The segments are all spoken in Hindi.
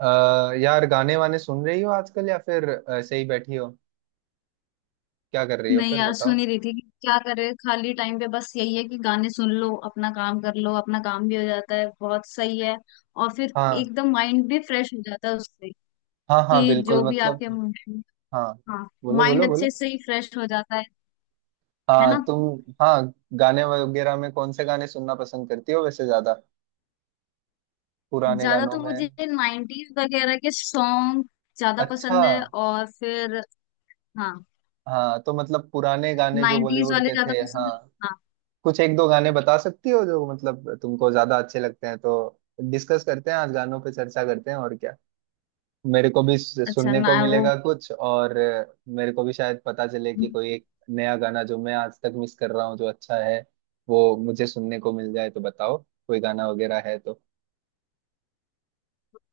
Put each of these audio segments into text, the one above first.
यार, गाने वाने सुन रही हो आजकल? या फिर ऐसे ही बैठी हो? क्या कर रही हो नहीं फिर यार, सुन बताओ। ही रही थी कि क्या करे। खाली टाइम पे बस यही है कि गाने सुन लो, अपना काम कर लो। अपना काम भी हो जाता है, बहुत सही है। और फिर हाँ। एकदम माइंड भी फ्रेश हो जाता है उससे। हाँ, हाँ, कि बिल्कुल जो भी मतलब। आपके mind-। हाँ, हाँ, बोलो बोलो माइंड अच्छे बोलो। से ही फ्रेश हो जाता है हाँ, ना। तुम। हाँ। गाने वगैरह में कौन से गाने सुनना पसंद करती हो वैसे ज्यादा? पुराने ज्यादा गानों तो में? मुझे नाइन्टीज वगैरह के सॉन्ग ज्यादा अच्छा। पसंद है। और फिर हाँ, हाँ, तो मतलब पुराने गाने जो नाइन्टीज बॉलीवुड वाले के थे, ज्यादा पसंद है। हाँ। हाँ, कुछ एक दो गाने बता सकती हो जो मतलब तुमको ज्यादा अच्छे लगते हैं, तो डिस्कस करते हैं। आज गानों पे चर्चा करते हैं और क्या। मेरे को भी अच्छा सुनने ना, को वो मिलेगा कुछ और। मेरे को भी शायद पता चले कि कोई एक नया गाना जो मैं आज तक मिस कर रहा हूँ जो अच्छा है, वो मुझे सुनने को मिल जाए तो बताओ। कोई गाना वगैरह है तो,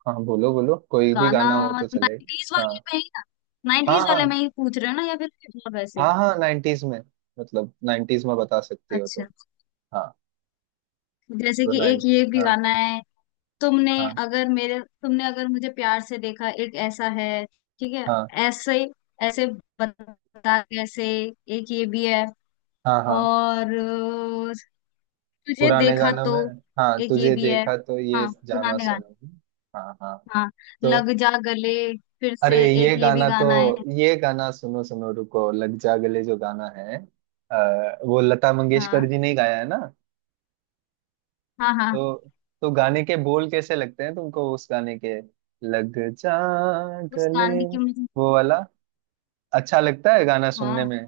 हाँ, बोलो बोलो, कोई भी गाना गाना हो तो चले। नाइन्टीज वाले हाँ, में ही ना। हाँ। नाइन्टीज वाले हाँ, में ही पूछ रहे हो ना, या फिर कुछ और वैसे। हाँ, हाँ, नाइन्टीज में। मतलब नाइन्टीज में बता सकती हो तुम? अच्छा, हाँ। जैसे तो कि एक नाइन ये भी हाँ, गाना है। तुमने हाँ, अगर मेरे, तुमने अगर मुझे प्यार से देखा, एक ऐसा है। ठीक है। हाँ, ऐसे, ऐसे बता, कैसे। एक ये भी है। हाँ, हाँ। और अ, तुझे पुराने देखा गानों तो, में। हाँ, एक ये तुझे भी है। देखा तो ये हाँ, जाना पुराने गाने। सनम। हाँ, हाँ। हाँ, तो लग जा गले, फिर अरे, से एक ये भी गाना है। ये गाना सुनो सुनो, रुको। लग जा गले जो गाना है, वो लता मंगेशकर हाँ, जी ने ही गाया है ना? हाँ, हाँ। तो तो गाने के बोल कैसे लगते हैं तुमको उस गाने के? लग जा उस गले, गाने की मुझे, वो वाला। अच्छा लगता है गाना सुनने हाँ, में।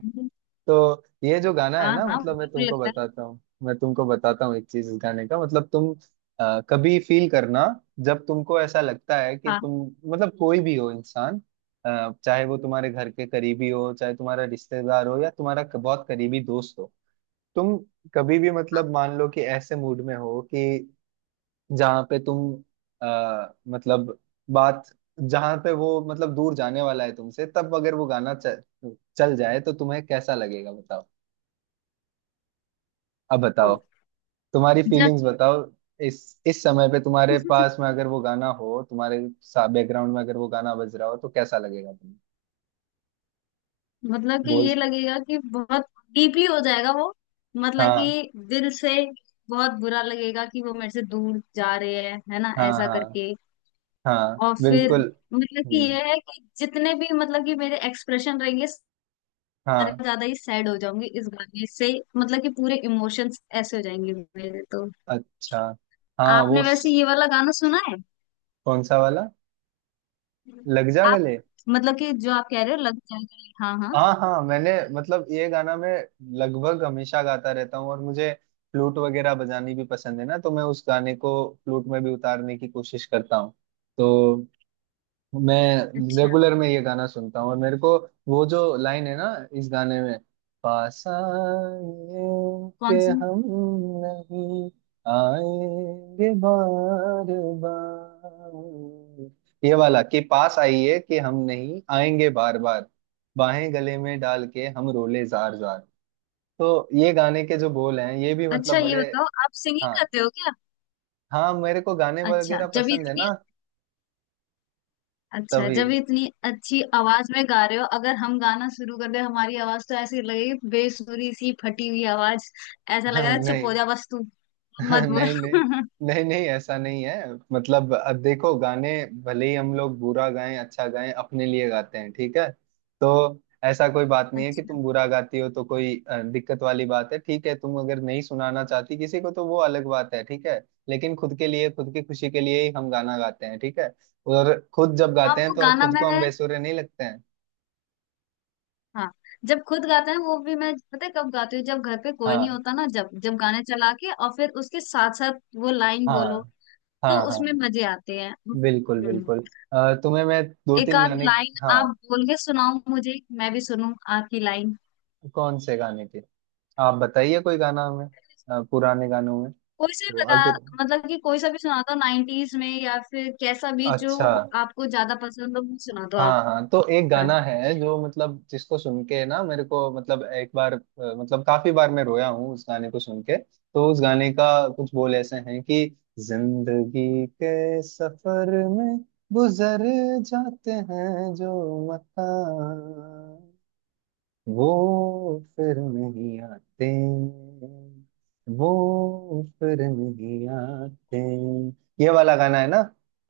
तो ये जो गाना है हाँ, ना, हाँ मतलब, मैं बिल्कुल तुमको लगता है। बताता हूँ मैं तुमको बताता हूँ एक चीज। इस गाने का मतलब तुम कभी फील करना। जब तुमको ऐसा लगता है कि हाँ। तुम, मतलब, कोई भी हो इंसान, चाहे वो तुम्हारे घर के करीबी हो, चाहे तुम्हारा रिश्तेदार हो या तुम्हारा बहुत करीबी दोस्त हो। तुम कभी भी, मतलब, मान लो कि ऐसे मूड में हो कि जहाँ पे तुम मतलब बात, जहाँ पे वो मतलब दूर जाने वाला है तुमसे, तब अगर वो गाना चल जाए तो तुम्हें कैसा लगेगा बताओ। अब बताओ। और तुम्हारी जब फीलिंग्स बताओ। इस इस समय पे तुम्हारे पास में अगर वो गाना हो, तुम्हारे बैकग्राउंड में अगर वो गाना बज रहा हो तो कैसा लगेगा तुम्हें? मतलब कि बोल। ये लगेगा कि बहुत डीपली हो जाएगा वो। मतलब हाँ, कि दिल से बहुत बुरा लगेगा कि वो मेरे से दूर जा रहे हैं, है ना, हाँ। ऐसा हाँ, करके। हाँ, और फिर बिल्कुल। मतलब कि हम्म, ये है कि जितने भी, मतलब कि मेरे एक्सप्रेशन रहेंगे सारे, हाँ। ज्यादा ही सैड हो जाऊंगी इस गाने से। मतलब कि पूरे इमोशंस ऐसे हो जाएंगे मेरे तो। अच्छा। हाँ, वो आपने वैसे ये वाला गाना सुना है? कौन सा वाला? लग जा आप, गले? मतलब कि जो आप कह रहे हो, लग जाएगा, हाँ हाँ। हाँ, हाँ, मैंने मतलब ये गाना मैं लगभग हमेशा गाता रहता हूँ, और मुझे फ्लूट वगैरह बजानी भी पसंद है ना, तो मैं उस गाने को फ्लूट में भी उतारने की कोशिश करता हूँ। तो मैं अच्छा, रेगुलर में ये गाना सुनता हूँ, और मेरे को वो जो लाइन है ना इस गाने में, "पास आए के कौन सी। हम नहीं आएंगे बार बार", ये वाला कि "पास आइए कि हम नहीं आएंगे बार बार, बाहें गले में डाल के हम रोले जार जार", तो ये गाने के जो बोल हैं ये भी अच्छा, मतलब ये बड़े। बताओ, आप सिंगिंग हाँ, करते हो क्या? हाँ, मेरे को गाने अच्छा वगैरह जब पसंद है इतनी, ना, अच्छा तभी। जब इतनी अच्छी आवाज में गा रहे हो, अगर हम गाना शुरू कर दे, हमारी आवाज तो ऐसी लगेगी, बेसुरी सी फटी हुई आवाज। ऐसा लग रहा है, चुप हो नहीं। जा बस तू, मत बोल नहीं, नहीं। नहीं, नहीं ऐसा नहीं है। मतलब, देखो, गाने भले ही हम लोग बुरा गाएं, अच्छा गाएं, अपने लिए गाते हैं, ठीक है। तो ऐसा कोई बात नहीं है कि अच्छा। तुम बुरा गाती हो तो कोई दिक्कत वाली बात है, ठीक है। तुम अगर नहीं सुनाना चाहती किसी को तो वो अलग बात है, ठीक है। लेकिन खुद के लिए, खुद की खुशी के लिए ही हम गाना गाते हैं, ठीक है। और खुद जब हाँ, गाते हैं वो तो गाना खुद को मैं, हम बेसुरे नहीं लगते हैं। हाँ जब खुद गाते हैं, वो भी मैं पता है कब गाती हूँ, जब घर पे कोई नहीं हाँ, होता ना, जब जब गाने चला के और फिर उसके साथ साथ वो लाइन बोलो, हाँ। हाँ, तो उसमें हाँ, मजे आते हैं। बिल्कुल, हम्म। बिल्कुल। तुम्हें मैं दो एक तीन आध गाने। लाइन आप हाँ, बोल के सुनाओ मुझे, मैं भी सुनूं आपकी लाइन। कौन से गाने की? आप बताइए कोई गाना हमें। पुराने गानों में कोई से तो बता, अगर, मतलब कि कोई सा भी सुना दो नाइनटीज में, या फिर कैसा भी जो अच्छा। आपको ज्यादा पसंद हो, वो सुना दो आप। हाँ, हाँ, तो एक हाँ, गाना है जो मतलब जिसको सुन के ना मेरे को, मतलब, एक बार, मतलब काफी बार मैं रोया हूँ उस गाने को सुन के, तो उस गाने का कुछ बोल ऐसे हैं कि "जिंदगी के सफर में गुजर जाते हैं जो मता वो फिर नहीं आते, वो फिर नहीं आते"। ये वाला गाना है ना।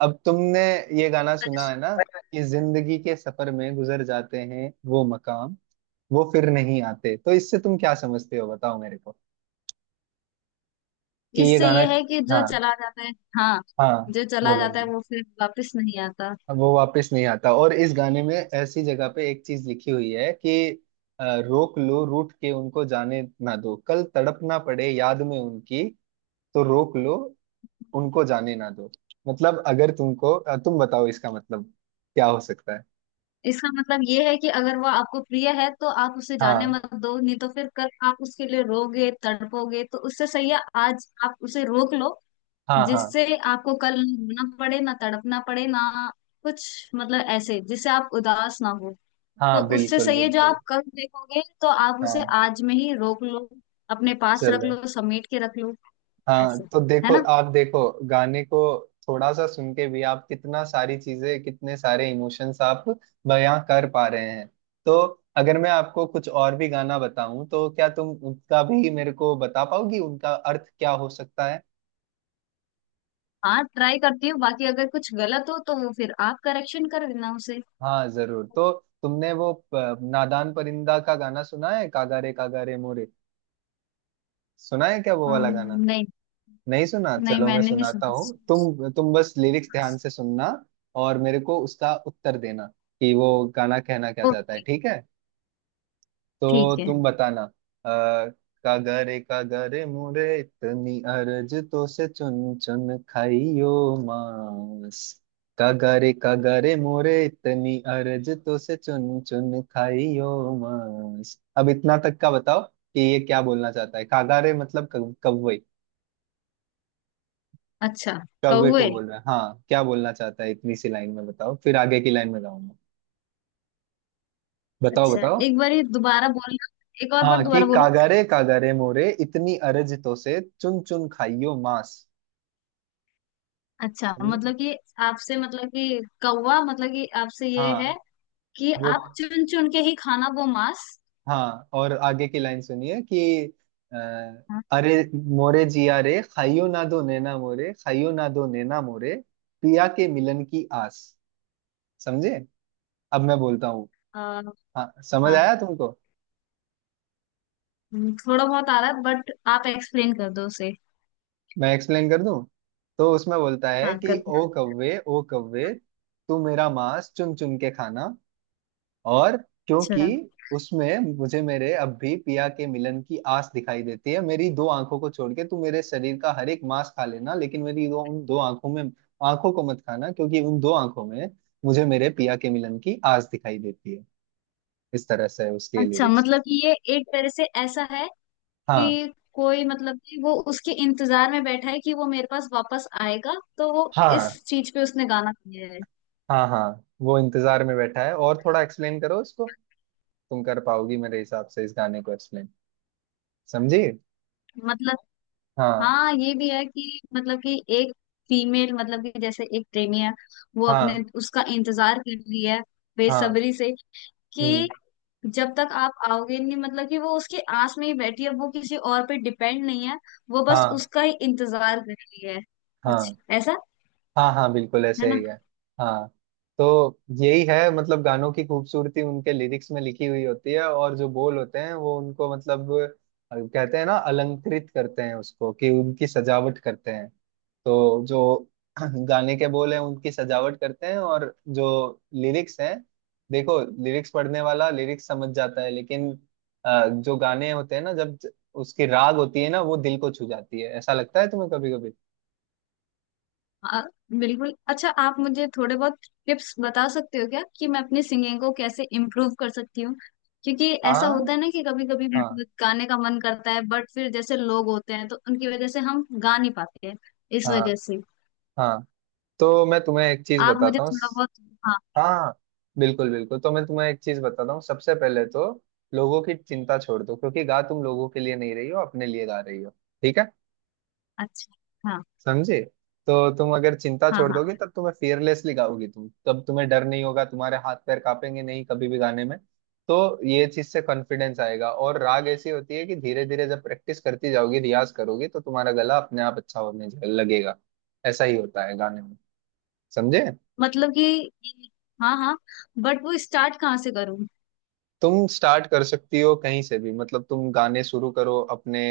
अब तुमने ये गाना सुना है ना कि "जिंदगी के सफर में गुजर जाते हैं वो मकाम, वो फिर नहीं आते"? तो इससे तुम क्या समझते हो बताओ मेरे को कि ये इससे गाना। ये है कि जो हाँ, चला जाता है, हाँ, हाँ, जो चला बोलो। जाता है वो फिर वापस नहीं आता। अब वो वापस नहीं आता, और इस गाने में ऐसी जगह पे एक चीज लिखी हुई है कि "रोक लो रूठ के उनको, जाने ना दो, कल तड़पना पड़े याद में उनकी"। तो रोक लो, उनको जाने ना दो, मतलब अगर तुमको तुम बताओ इसका मतलब क्या हो सकता है? इसका मतलब ये है कि अगर वो आपको प्रिय है तो आप उसे जाने हाँ, मत दो, नहीं तो फिर कल आप उसके लिए रोगे, तड़पोगे। तो उससे सही है आज आप उसे रोक लो, हाँ। हाँ, जिससे आपको कल ना रोना पड़े, ना तड़पना पड़े, ना कुछ, मतलब ऐसे जिससे आप उदास ना हो। तो हाँ, उससे बिल्कुल, सही है जो बिल्कुल। आप कल देखोगे, तो आप उसे हाँ, आज में ही रोक लो, अपने पास रख चलो। लो, समेट के रख लो। हाँ, ऐसे, तो है देखो, ना। आप देखो गाने को थोड़ा सा सुन के भी आप कितना सारी चीजें, कितने सारे इमोशंस आप बयां कर पा रहे हैं। तो अगर मैं आपको कुछ और भी गाना बताऊं तो क्या तुम उनका भी मेरे को बता पाओगी उनका अर्थ क्या हो सकता है? हाँ, ट्राई करती हूँ, बाकी अगर कुछ गलत हो तो वो फिर आप करेक्शन कर देना उसे। हाँ, जरूर। तो तुमने वो नादान परिंदा का गाना सुना है, "कागारे कागारे मोरे"? सुना है क्या वो वाला गाना? नहीं, नहीं सुना? नहीं, चलो, मैं मैंने नहीं सुनाता सुना। हूँ, तुम बस लिरिक्स ध्यान से सुनना और मेरे को उसका उत्तर देना कि वो गाना कहना क्या चाहता है, ओके, ठीक है। तो ठीक है। तुम बताना। अ, "कागरे कागरे मोरे, इतनी अर्ज तो से, चुन चुन खाइयो मांस"। "कागरे कागरे मोरे, इतनी अर्ज तो से, चुन चुन खाइयो मांस"। अब इतना तक का बताओ कि ये क्या बोलना चाहता है। कागारे मतलब कौवे। अच्छा, कौवे को कौए। बोल रहा है। हाँ, क्या बोलना चाहता है इतनी सी लाइन में बताओ, फिर आगे की लाइन में गाऊंगा। बताओ अच्छा बताओ। एक बार दोबारा बोलना, एक और बार हाँ कि दोबारा बोलो। "कागारे कागारे मोरे, इतनी अरज तो से, चुन चुन खाइयो मांस"। अच्छा, समझे? मतलब कि आपसे, मतलब कि कौवा, मतलब कि आपसे ये है हाँ, कि वो। आप चुन चुन के ही खाना वो मांस। हाँ, और आगे की लाइन सुनिए कि अ, हाँ, "अरे मोरे जिया रे, खाइयो ना दो नैना मोरे, खाइयो ना दो नैना मोरे, पिया के मिलन की आस"। समझे? अब मैं बोलता हूँ। अ, हाँ, समझ हाँ। आया तुमको? थोड़ा बहुत आ रहा है, बट आप एक्सप्लेन कर दो उसे, मैं एक्सप्लेन कर दूं तो उसमें बोलता है हाँ कर कि दो। "ओ कव्वे, ओ कव्वे, तू मेरा मांस चुन चुन के खाना", और क्योंकि अच्छा। उसमें मुझे मेरे अब भी पिया के मिलन की आस दिखाई देती है, मेरी दो आंखों को छोड़ के तू मेरे शरीर का हर एक मांस खा लेना, लेकिन मेरी दो, उन दो आंखों में, आंखों को मत खाना, क्योंकि उन दो आंखों में मुझे मेरे पिया के मिलन की आस दिखाई देती है। इस तरह से है उसके अच्छा लिरिक्स। मतलब कि ये एक तरह से ऐसा है हाँ, कि कोई, मतलब कि वो उसके इंतजार में बैठा है कि वो मेरे पास वापस आएगा, तो वो हाँ। इस चीज पे उसने गाना गाया है। हाँ, हाँ, वो इंतजार में बैठा है, और थोड़ा एक्सप्लेन करो इसको, तुम कर पाओगी मेरे हिसाब से इस गाने को एक्सप्लेन। समझी? मतलब, हाँ, हाँ ये भी है कि मतलब कि एक फीमेल, मतलब कि जैसे एक प्रेमी है, वो अपने, हाँ। उसका इंतजार कर रही है हाँ, बेसब्री से, कि हम्म। जब तक आप आओगे नहीं, मतलब कि वो उसकी आस में ही बैठी है, वो किसी और पे डिपेंड नहीं है। वो बस हाँ, उसका ही इंतजार कर रही है, कुछ हाँ। ऐसा। हाँ, हाँ, बिल्कुल है ऐसे ही ना। है। हाँ। तो यही है, मतलब, गानों की खूबसूरती उनके लिरिक्स में लिखी हुई होती है, और जो बोल होते हैं वो उनको, मतलब, कहते हैं ना, अलंकृत करते हैं उसको कि उनकी सजावट करते हैं। तो जो गाने के बोल हैं उनकी सजावट करते हैं, और जो लिरिक्स हैं, देखो, लिरिक्स पढ़ने वाला लिरिक्स समझ जाता है, लेकिन जो गाने होते हैं ना, जब उसकी राग होती है ना, वो दिल को छू जाती है। ऐसा लगता है तुम्हें कभी कभी? हाँ, बिल्कुल। अच्छा, आप मुझे थोड़े बहुत टिप्स बता सकते हो क्या, कि मैं अपनी सिंगिंग को कैसे इम्प्रूव कर सकती हूँ? क्योंकि ऐसा होता हाँ, है ना कि कभी कभी हाँ। गाने का मन करता है, बट फिर जैसे लोग होते हैं तो उनकी वजह से हम गा नहीं पाते हैं, इस हाँ, वजह से। हाँ, तो मैं तुम्हें एक चीज आप मुझे बताता हूँ। थोड़ा बहुत, हाँ। हाँ, बिल्कुल, बिल्कुल, तो मैं तुम्हें एक चीज बताता हूँ। सबसे पहले तो लोगों की चिंता छोड़ दो, क्योंकि गा तुम लोगों के लिए नहीं रही हो, अपने लिए गा रही हो, ठीक है। अच्छा, हाँ, समझे? तो तुम अगर चिंता हाँ, छोड़ हाँ। दोगे तब तुम्हें फियरलेसली गाओगी तुम, तब तुम्हें डर नहीं होगा, तुम्हारे हाथ पैर कांपेंगे नहीं कभी भी गाने में। तो ये चीज से कॉन्फिडेंस आएगा, और राग ऐसी होती है कि धीरे धीरे जब प्रैक्टिस करती जाओगी, रियाज करोगी, तो तुम्हारा गला अपने आप अच्छा होने लगेगा। ऐसा ही होता है गाने में। समझे? मतलब कि, हाँ हाँ, बट वो स्टार्ट कहाँ से करूँ? तुम स्टार्ट कर सकती हो कहीं से भी, मतलब तुम गाने शुरू करो अपने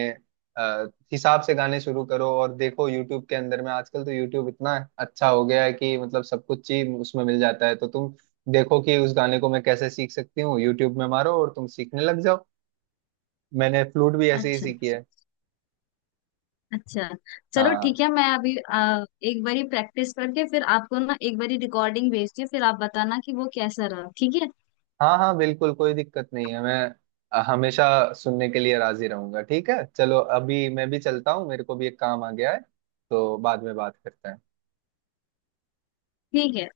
अ, हिसाब से गाने शुरू करो, और देखो, यूट्यूब के अंदर में आजकल तो यूट्यूब इतना अच्छा हो गया है कि मतलब सब कुछ ही उसमें मिल जाता है। तो तुम देखो कि उस गाने को मैं कैसे सीख सकती हूँ, यूट्यूब में मारो, और तुम सीखने लग जाओ। मैंने फ्लूट भी ऐसे ही अच्छा। सीखी है। अच्छा, चलो हाँ, ठीक है, मैं अभी एक बारी प्रैक्टिस करके फिर आपको ना एक बारी रिकॉर्डिंग भेजती हूँ, फिर आप बताना कि वो कैसा रहा। ठीक है। हाँ। हाँ, बिल्कुल, कोई दिक्कत नहीं है, मैं हमेशा सुनने के लिए राजी रहूंगा। ठीक है, चलो अभी मैं भी चलता हूँ, मेरे को भी एक काम आ गया है, तो बाद में बात करते हैं। ठीक है।